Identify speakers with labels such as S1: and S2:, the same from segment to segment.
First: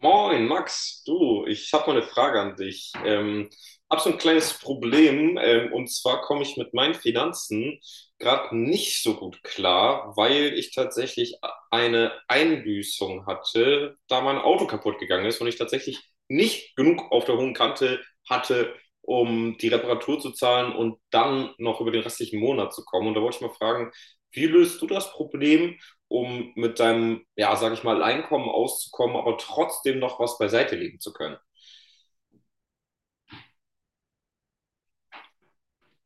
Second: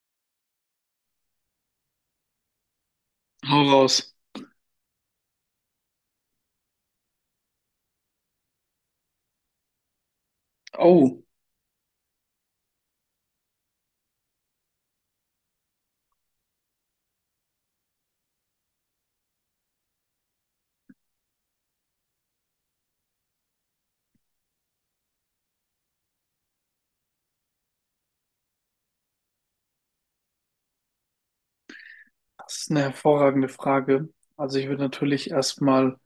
S1: Moin, Max, du, ich habe mal eine Frage an dich.
S2: Hau
S1: Hab so
S2: raus.
S1: ein kleines Problem, und zwar komme ich mit meinen Finanzen gerade nicht so gut klar, weil ich
S2: Oh,
S1: tatsächlich eine Einbüßung hatte, da mein Auto kaputt gegangen ist und ich tatsächlich nicht genug auf der hohen Kante hatte, um die Reparatur zu zahlen und dann noch über den restlichen Monat zu kommen. Und da wollte ich mal fragen, wie löst du das Problem, um mit deinem, ja, sag ich mal, Einkommen auszukommen, aber trotzdem noch was beiseite legen zu können?
S2: das ist eine hervorragende Frage. Also ich würde natürlich erstmal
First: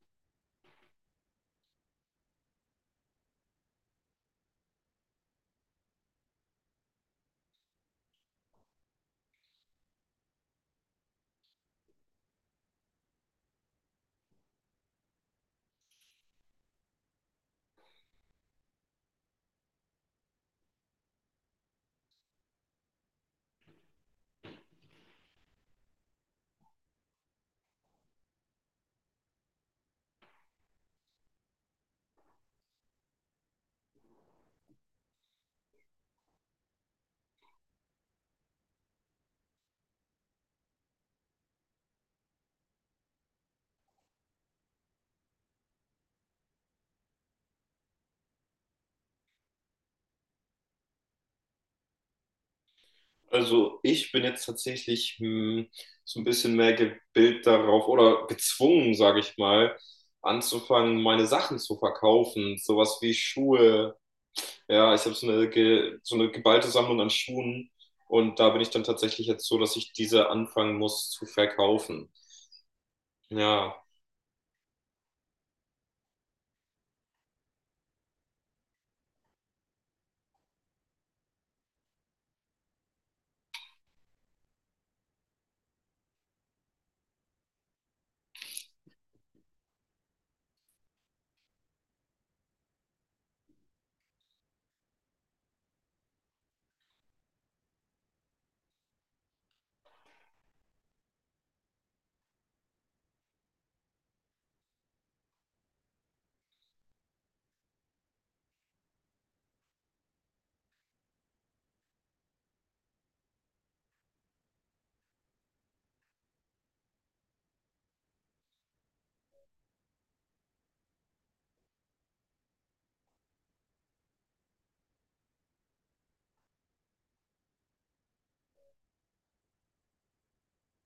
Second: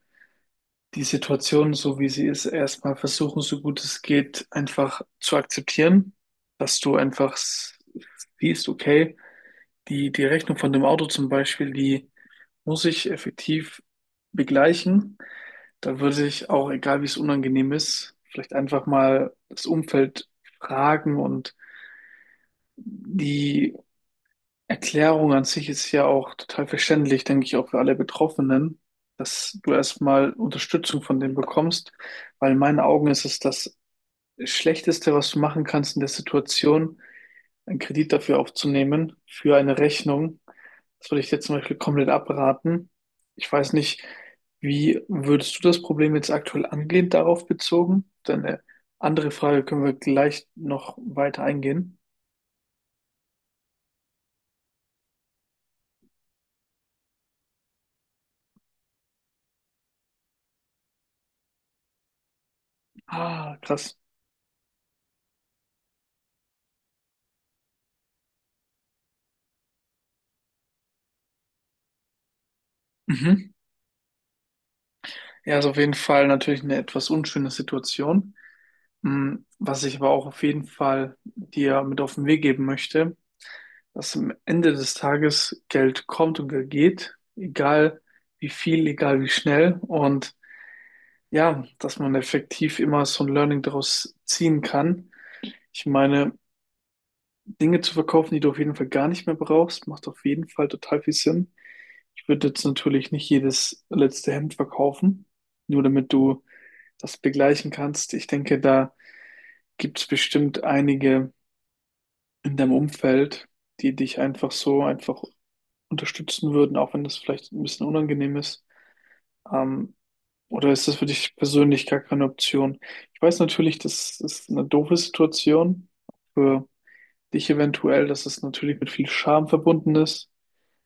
S2: die Situation, so wie sie ist, erstmal versuchen, so gut es geht, einfach zu akzeptieren, dass du einfach siehst, okay, die Rechnung von dem Auto zum Beispiel, die muss ich effektiv begleichen. Da würde ich auch, egal wie es unangenehm ist, vielleicht einfach mal das Umfeld fragen, und die Erklärung an sich ist ja auch total verständlich, denke ich, auch für alle Betroffenen, dass du erstmal Unterstützung von denen bekommst, weil in meinen Augen ist es das Schlechteste, was du machen kannst in der Situation, einen Kredit dafür aufzunehmen, für eine Rechnung. Das würde ich jetzt zum Beispiel komplett abraten. Ich weiß nicht, wie würdest du das Problem jetzt aktuell angehen, darauf bezogen? Deine andere Frage können wir gleich noch weiter eingehen.
S1: Also ich bin jetzt tatsächlich so ein bisschen mehr gebildet darauf oder gezwungen, sage ich mal, anzufangen, meine Sachen zu verkaufen. Sowas wie
S2: Ah,
S1: Schuhe.
S2: krass.
S1: Ja, ich habe so eine, so eine geballte Sammlung an Schuhen und da bin ich dann tatsächlich jetzt so, dass ich diese anfangen muss zu verkaufen.
S2: Mhm.
S1: Ja,
S2: Ja, ist auf jeden Fall natürlich eine etwas unschöne Situation. Hm. Was ich aber auch auf jeden Fall dir mit auf den Weg geben möchte, dass am Ende des Tages Geld kommt und Geld geht, egal wie viel, egal wie schnell. Und ja, dass man effektiv immer so ein Learning daraus ziehen kann. Ich meine, Dinge zu verkaufen, die du auf jeden Fall gar nicht mehr brauchst, macht auf jeden Fall total viel Sinn. Ich würde jetzt natürlich nicht jedes letzte Hemd verkaufen, nur damit du das begleichen kannst. Ich denke, da gibt es bestimmt einige in deinem Umfeld, die dich einfach so einfach unterstützen würden, auch wenn das vielleicht ein bisschen unangenehm ist. Ähm, oder ist das für dich persönlich gar keine Option? Ich weiß natürlich, das ist eine doofe Situation für dich eventuell, dass es natürlich mit viel Scham verbunden ist.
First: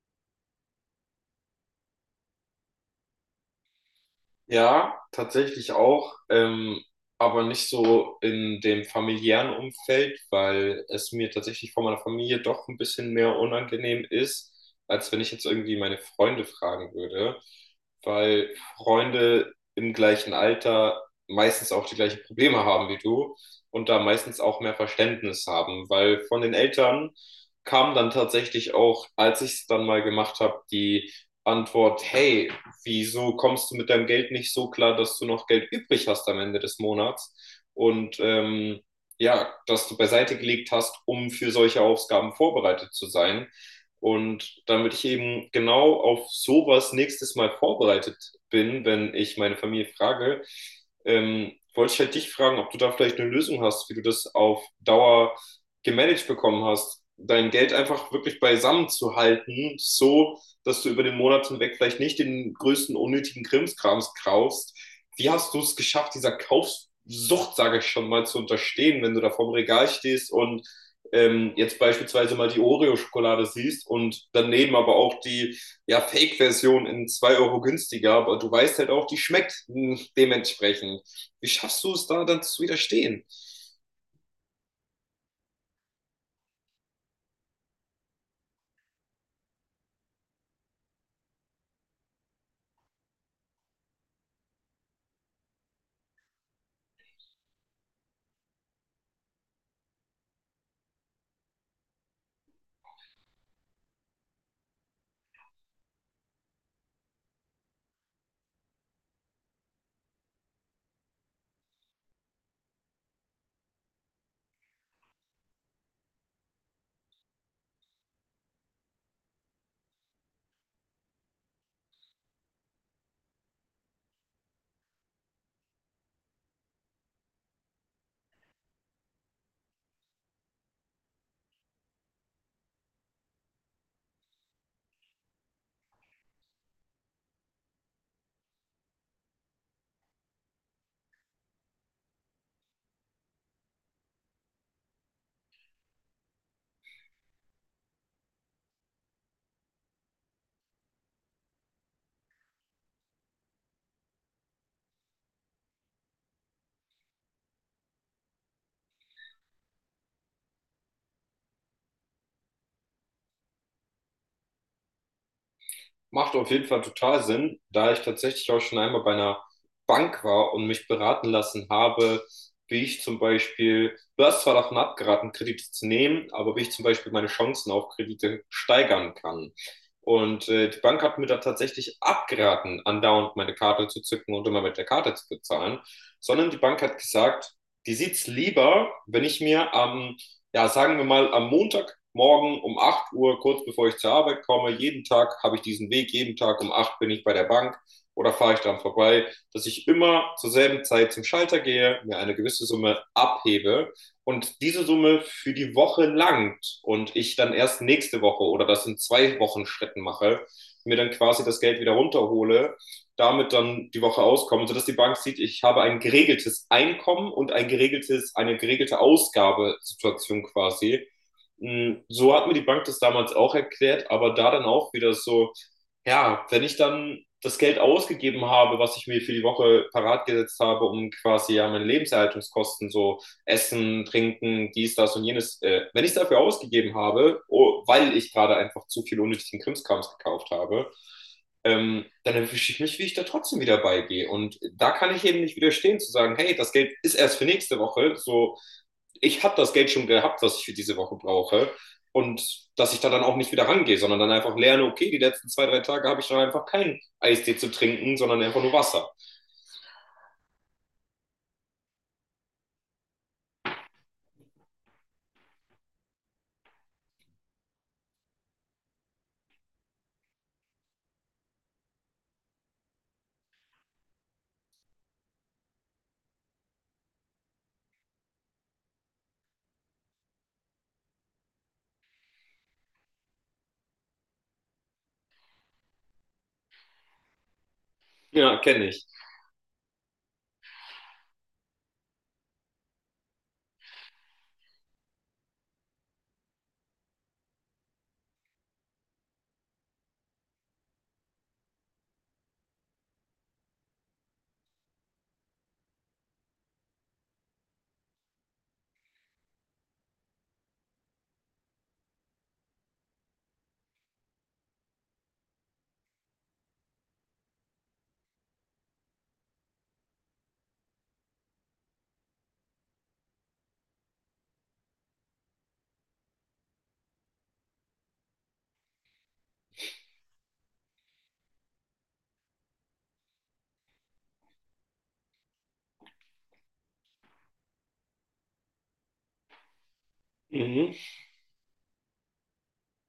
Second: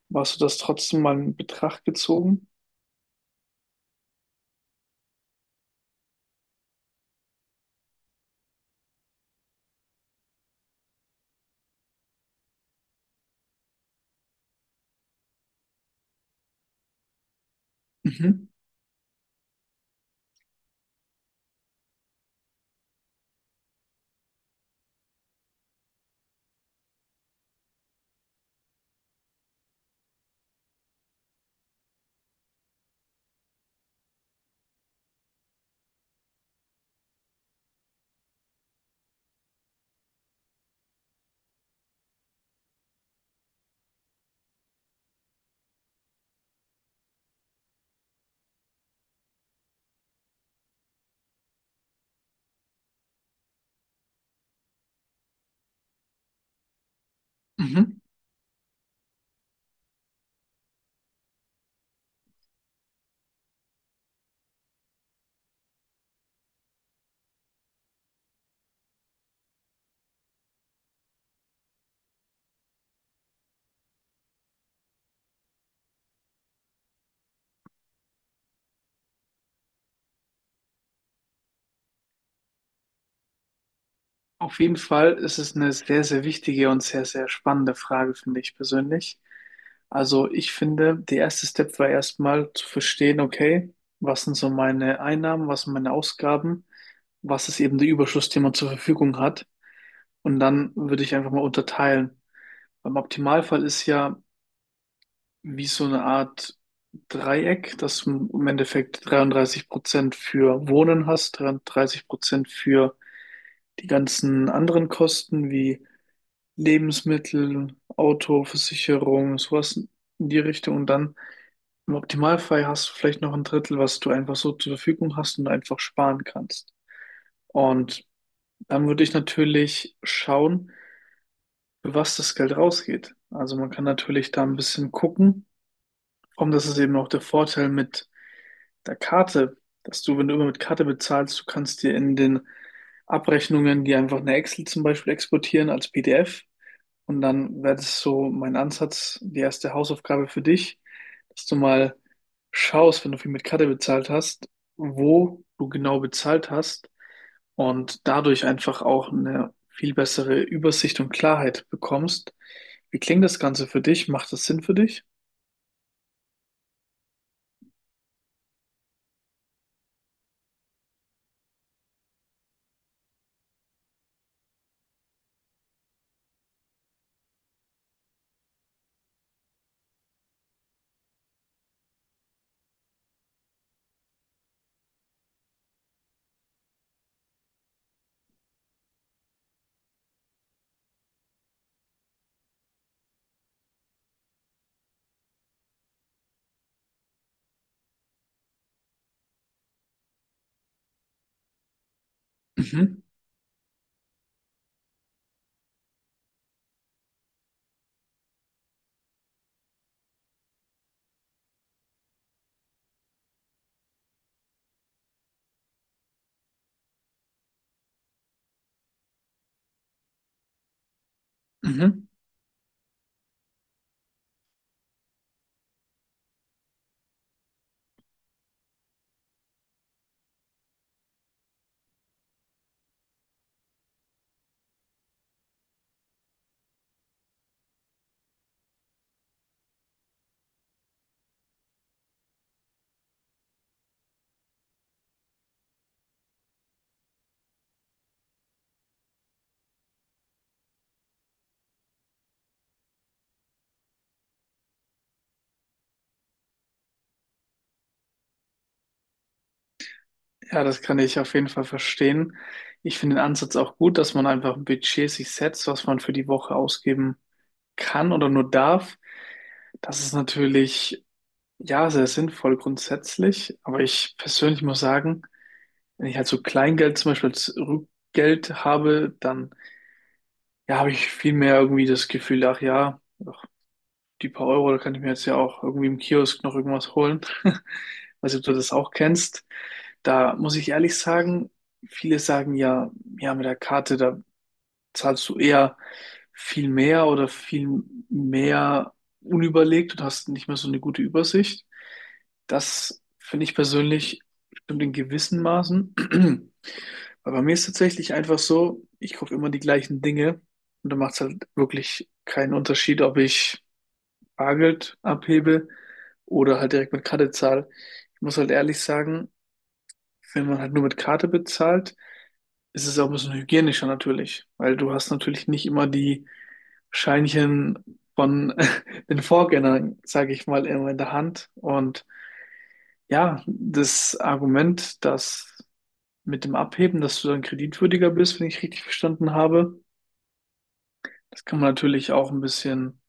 S2: Aber hast du das trotzdem mal in Betracht gezogen?
S1: ja, tatsächlich auch, aber nicht so in dem familiären Umfeld, weil es mir tatsächlich von meiner Familie doch ein bisschen mehr unangenehm ist, als wenn ich jetzt irgendwie meine Freunde fragen würde,
S2: Mhm.
S1: weil Freunde im gleichen Alter meistens auch die gleichen Probleme haben wie du und da meistens auch mehr Verständnis haben, weil von den Eltern kam dann tatsächlich auch, als ich es dann mal gemacht habe, die Antwort: hey, wieso kommst du mit deinem Geld nicht so klar, dass du noch Geld übrig hast am Ende des Monats und ja, dass du beiseite gelegt hast, um für solche Ausgaben vorbereitet zu sein. Und damit ich eben genau auf sowas nächstes Mal vorbereitet bin, wenn ich meine Familie frage, wollte ich halt dich fragen, ob du da vielleicht eine Lösung hast, wie du das auf Dauer gemanagt bekommen hast, dein Geld
S2: Mhm.
S1: einfach wirklich beisammen zu halten, so dass du über den Monat hinweg vielleicht nicht den größten unnötigen Krimskrams kaufst. Wie hast du es geschafft, dieser Kaufsucht, sage ich schon mal, zu unterstehen, wenn du da vorm Regal stehst und jetzt beispielsweise mal die Oreo-Schokolade siehst und daneben aber auch die, ja, Fake-Version in 2 Euro günstiger, aber du weißt halt auch, die schmeckt, dementsprechend. Wie schaffst du es da dann zu widerstehen?
S2: Auf jeden Fall ist es eine sehr, sehr wichtige und sehr, sehr spannende Frage, finde ich persönlich. Also ich finde, der erste Step war erstmal zu verstehen, okay, was sind so meine Einnahmen, was sind meine Ausgaben, was ist eben der Überschuss, den man zur Verfügung hat. Und dann würde ich einfach mal unterteilen. Beim Optimalfall ist ja wie so eine Art Dreieck, dass du im Endeffekt 33% für Wohnen hast, 33% für die ganzen anderen Kosten wie Lebensmittel, Auto, Versicherung, sowas in die Richtung. Und dann im Optimalfall hast du vielleicht noch ein Drittel, was du einfach so zur Verfügung hast und einfach sparen kannst. Und dann würde ich natürlich schauen, für was das Geld rausgeht. Also man kann natürlich da ein bisschen gucken. Und das ist eben auch der Vorteil mit der Karte, dass du, wenn du immer mit Karte bezahlst, du kannst dir in den Abrechnungen, die einfach eine Excel zum Beispiel exportieren als PDF. Und dann wäre das so mein Ansatz, die erste Hausaufgabe für dich, dass du mal schaust, wenn du viel mit Karte bezahlt hast, wo du genau bezahlt hast und dadurch einfach auch eine viel bessere Übersicht und Klarheit bekommst. Wie klingt das Ganze für dich? Macht das Sinn für dich?
S1: Macht auf jeden Fall total Sinn, da ich tatsächlich auch schon einmal bei einer Bank war und mich beraten lassen habe, wie ich zum Beispiel, du hast zwar davon abgeraten, Kredite zu nehmen, aber wie ich zum Beispiel meine Chancen auf Kredite steigern kann. Und die Bank hat mir da tatsächlich abgeraten, andauernd meine Karte zu zücken und immer mit der Karte zu bezahlen, sondern die Bank hat gesagt, die sieht's lieber, wenn ich mir am, ja, sagen wir mal, am Montagmorgen um 8 Uhr, kurz bevor ich zur Arbeit komme, jeden Tag habe ich diesen Weg, jeden Tag um 8 bin ich bei der Bank oder fahre ich dran vorbei, dass ich immer zur selben Zeit zum Schalter gehe, mir eine gewisse Summe
S2: Mhm.
S1: abhebe und diese Summe für die Woche langt und ich dann erst nächste Woche oder das in zwei Wochen Schritten mache, mir dann quasi das Geld wieder runterhole, damit dann die Woche auskomme, sodass die Bank sieht, ich habe ein geregeltes Einkommen und ein geregeltes, eine geregelte Ausgabesituation quasi.
S2: Mhm.
S1: So hat mir die Bank das damals auch erklärt, aber da dann auch wieder so, ja, wenn ich dann das Geld ausgegeben habe, was ich mir für die Woche parat gesetzt habe, um quasi, ja, meine Lebenserhaltungskosten, so Essen, Trinken, dies, das und jenes, wenn ich es dafür ausgegeben habe, oh, weil ich gerade einfach zu viel unnötigen Krimskrams gekauft habe, dann erwische ich mich, wie ich da trotzdem wieder beigehe. Und da kann ich eben nicht widerstehen, zu sagen, hey, das Geld ist erst für nächste Woche, so ich habe das Geld schon gehabt, was ich für diese Woche brauche. Und dass ich da dann auch nicht wieder rangehe, sondern dann einfach lerne, okay, die letzten zwei, drei Tage habe ich dann einfach keinen Eistee zu trinken, sondern einfach nur Wasser.
S2: Ja, das kann ich auf jeden Fall verstehen. Ich finde den Ansatz auch gut, dass man einfach ein Budget sich setzt, was man für die Woche ausgeben kann oder nur darf. Das ist natürlich, ja, sehr sinnvoll grundsätzlich. Aber ich persönlich muss sagen, wenn ich halt so Kleingeld zum Beispiel als Rückgeld habe, dann, ja, habe ich viel mehr irgendwie das Gefühl, ach ja, die paar Euro, da kann ich mir jetzt ja auch irgendwie im Kiosk noch irgendwas holen. Weiß nicht, ob du
S1: Ja,
S2: das
S1: kenne
S2: auch
S1: ich.
S2: kennst. Da muss ich ehrlich sagen, viele sagen ja, ja, mit der Karte, da zahlst du eher viel mehr oder viel mehr unüberlegt und hast nicht mehr so eine gute Übersicht. Das finde ich persönlich stimmt in gewissen Maßen. Weil bei mir ist tatsächlich einfach so, ich kaufe immer die gleichen Dinge und da macht es halt wirklich keinen Unterschied, ob ich Bargeld abhebe oder halt direkt mit Karte zahle. Ich muss halt ehrlich sagen, wenn man halt nur mit Karte bezahlt, ist es auch ein bisschen hygienischer natürlich, weil du hast natürlich nicht immer die Scheinchen von den Vorgängern, sage ich mal, immer in der Hand. Und ja, das Argument, dass mit dem Abheben, dass du dann kreditwürdiger bist, wenn ich richtig verstanden habe,
S1: Mhm.
S2: das kann man natürlich auch ein bisschen,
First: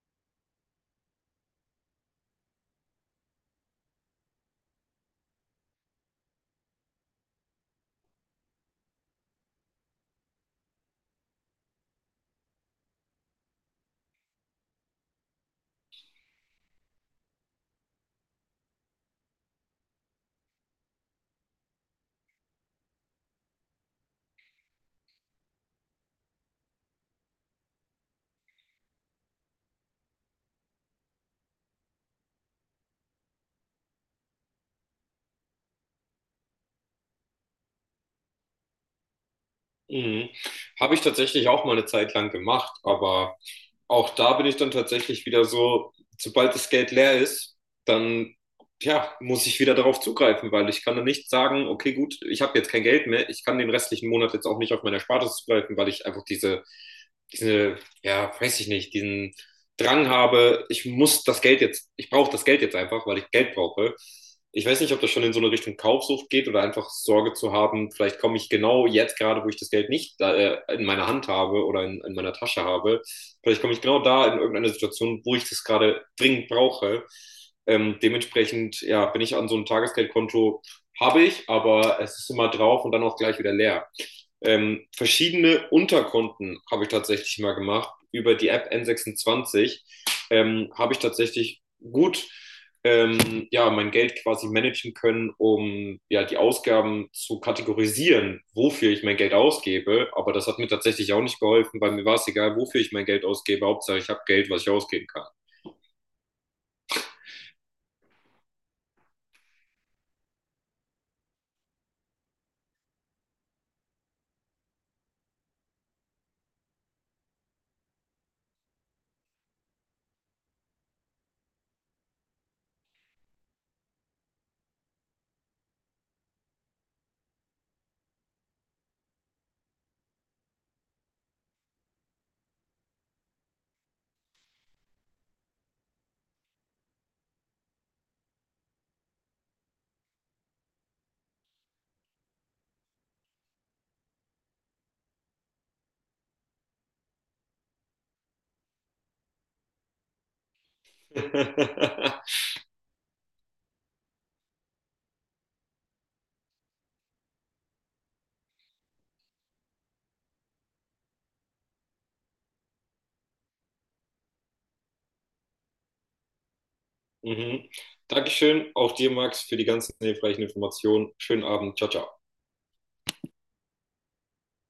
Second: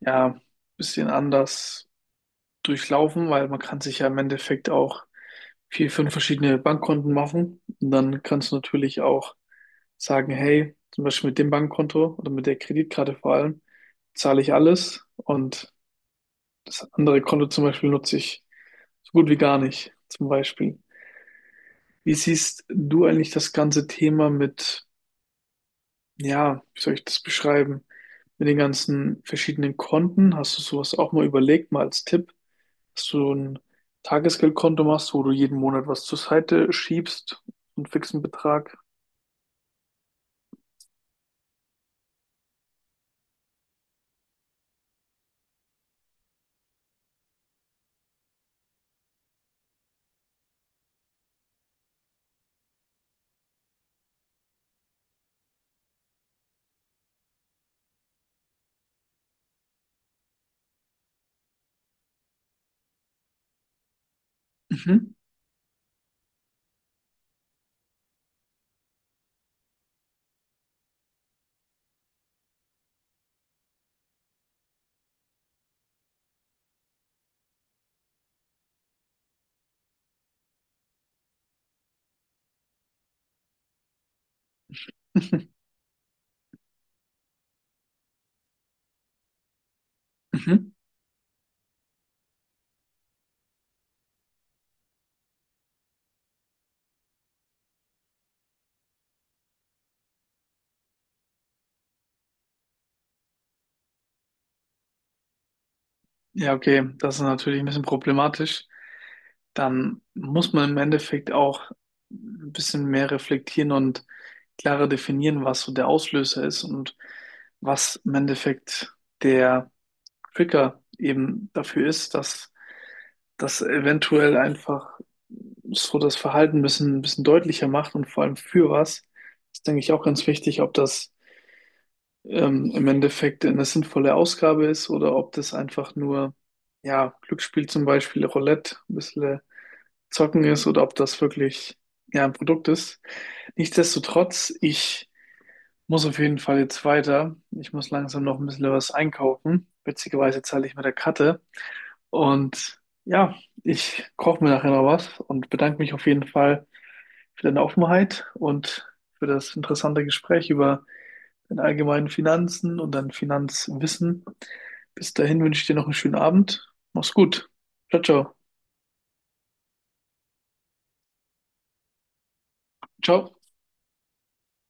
S2: ja, bisschen anders durchlaufen, weil man kann sich ja im Endeffekt auch vier, fünf verschiedene Bankkonten machen. Und dann kannst du natürlich auch sagen, hey, zum Beispiel mit dem Bankkonto oder mit der Kreditkarte vor allem, zahle ich alles und das andere Konto zum Beispiel nutze ich so gut wie gar nicht, zum Beispiel. Wie siehst du eigentlich das ganze Thema mit, ja, wie soll ich das beschreiben, mit den ganzen verschiedenen Konten? Hast du sowas auch mal überlegt, mal als Tipp, dass du ein Tagesgeldkonto machst, wo du jeden Monat was zur Seite schiebst, einen fixen Betrag.
S1: Mhm. Habe ich tatsächlich auch mal eine Zeit lang gemacht, aber auch da bin ich dann tatsächlich wieder so, sobald das Geld leer ist, dann, ja, muss ich wieder darauf zugreifen, weil ich kann dann nicht sagen, okay, gut, ich habe jetzt kein Geld mehr, ich kann den restlichen Monat jetzt auch nicht auf meine Erspartes zugreifen, weil ich einfach diese, ja, weiß ich nicht, diesen Drang habe, ich muss das Geld jetzt, ich brauche das Geld jetzt einfach, weil ich Geld brauche. Ich weiß nicht, ob das
S2: Mhm.
S1: schon in so eine Richtung Kaufsucht geht oder einfach Sorge zu haben, vielleicht komme ich genau jetzt gerade, wo ich das Geld nicht in meiner Hand habe oder in meiner Tasche habe, vielleicht komme ich genau da in irgendeine Situation, wo ich das gerade dringend brauche. Dementsprechend, ja, bin ich an so einem Tagesgeldkonto, habe ich, aber es ist immer drauf und dann auch gleich wieder leer.
S2: Mhm.
S1: Verschiedene Unterkonten habe ich tatsächlich mal gemacht. Über die App N26
S2: Mhm.
S1: habe ich tatsächlich gut, ja, mein Geld quasi managen können, um, ja, die Ausgaben zu kategorisieren, wofür ich mein Geld ausgebe. Aber das hat mir tatsächlich auch nicht geholfen, weil mir war es egal, wofür ich mein Geld ausgebe. Hauptsache, ich habe Geld, was ich ausgeben kann.
S2: Ja, okay, das ist natürlich ein bisschen problematisch. Dann muss man im Endeffekt auch ein bisschen mehr reflektieren und klarer definieren, was so der Auslöser ist und was im Endeffekt der Trigger eben dafür ist, dass das eventuell einfach so das Verhalten ein bisschen deutlicher macht und vor allem für was. Das denke ich auch ganz wichtig, ob das im Endeffekt eine sinnvolle Ausgabe ist oder ob das einfach nur, ja, Glücksspiel zum Beispiel, Roulette, ein bisschen zocken ist oder ob das wirklich, ja, ein Produkt ist. Nichtsdestotrotz, ich muss auf jeden Fall jetzt weiter. Ich muss langsam noch ein bisschen was einkaufen. Witzigerweise zahle ich mit der Karte. Und ja, ich koche mir nachher noch was und bedanke mich auf jeden Fall für deine Offenheit und für das interessante Gespräch über deine allgemeinen Finanzen und dein Finanzwissen. Bis dahin wünsche ich dir noch einen schönen Abend. Mach's gut.
S1: Mhm.
S2: Ciao, ciao.
S1: Dankeschön, auch dir, Max, für die ganzen hilfreichen Informationen. Schönen Abend. Ciao, ciao.
S2: Ciao.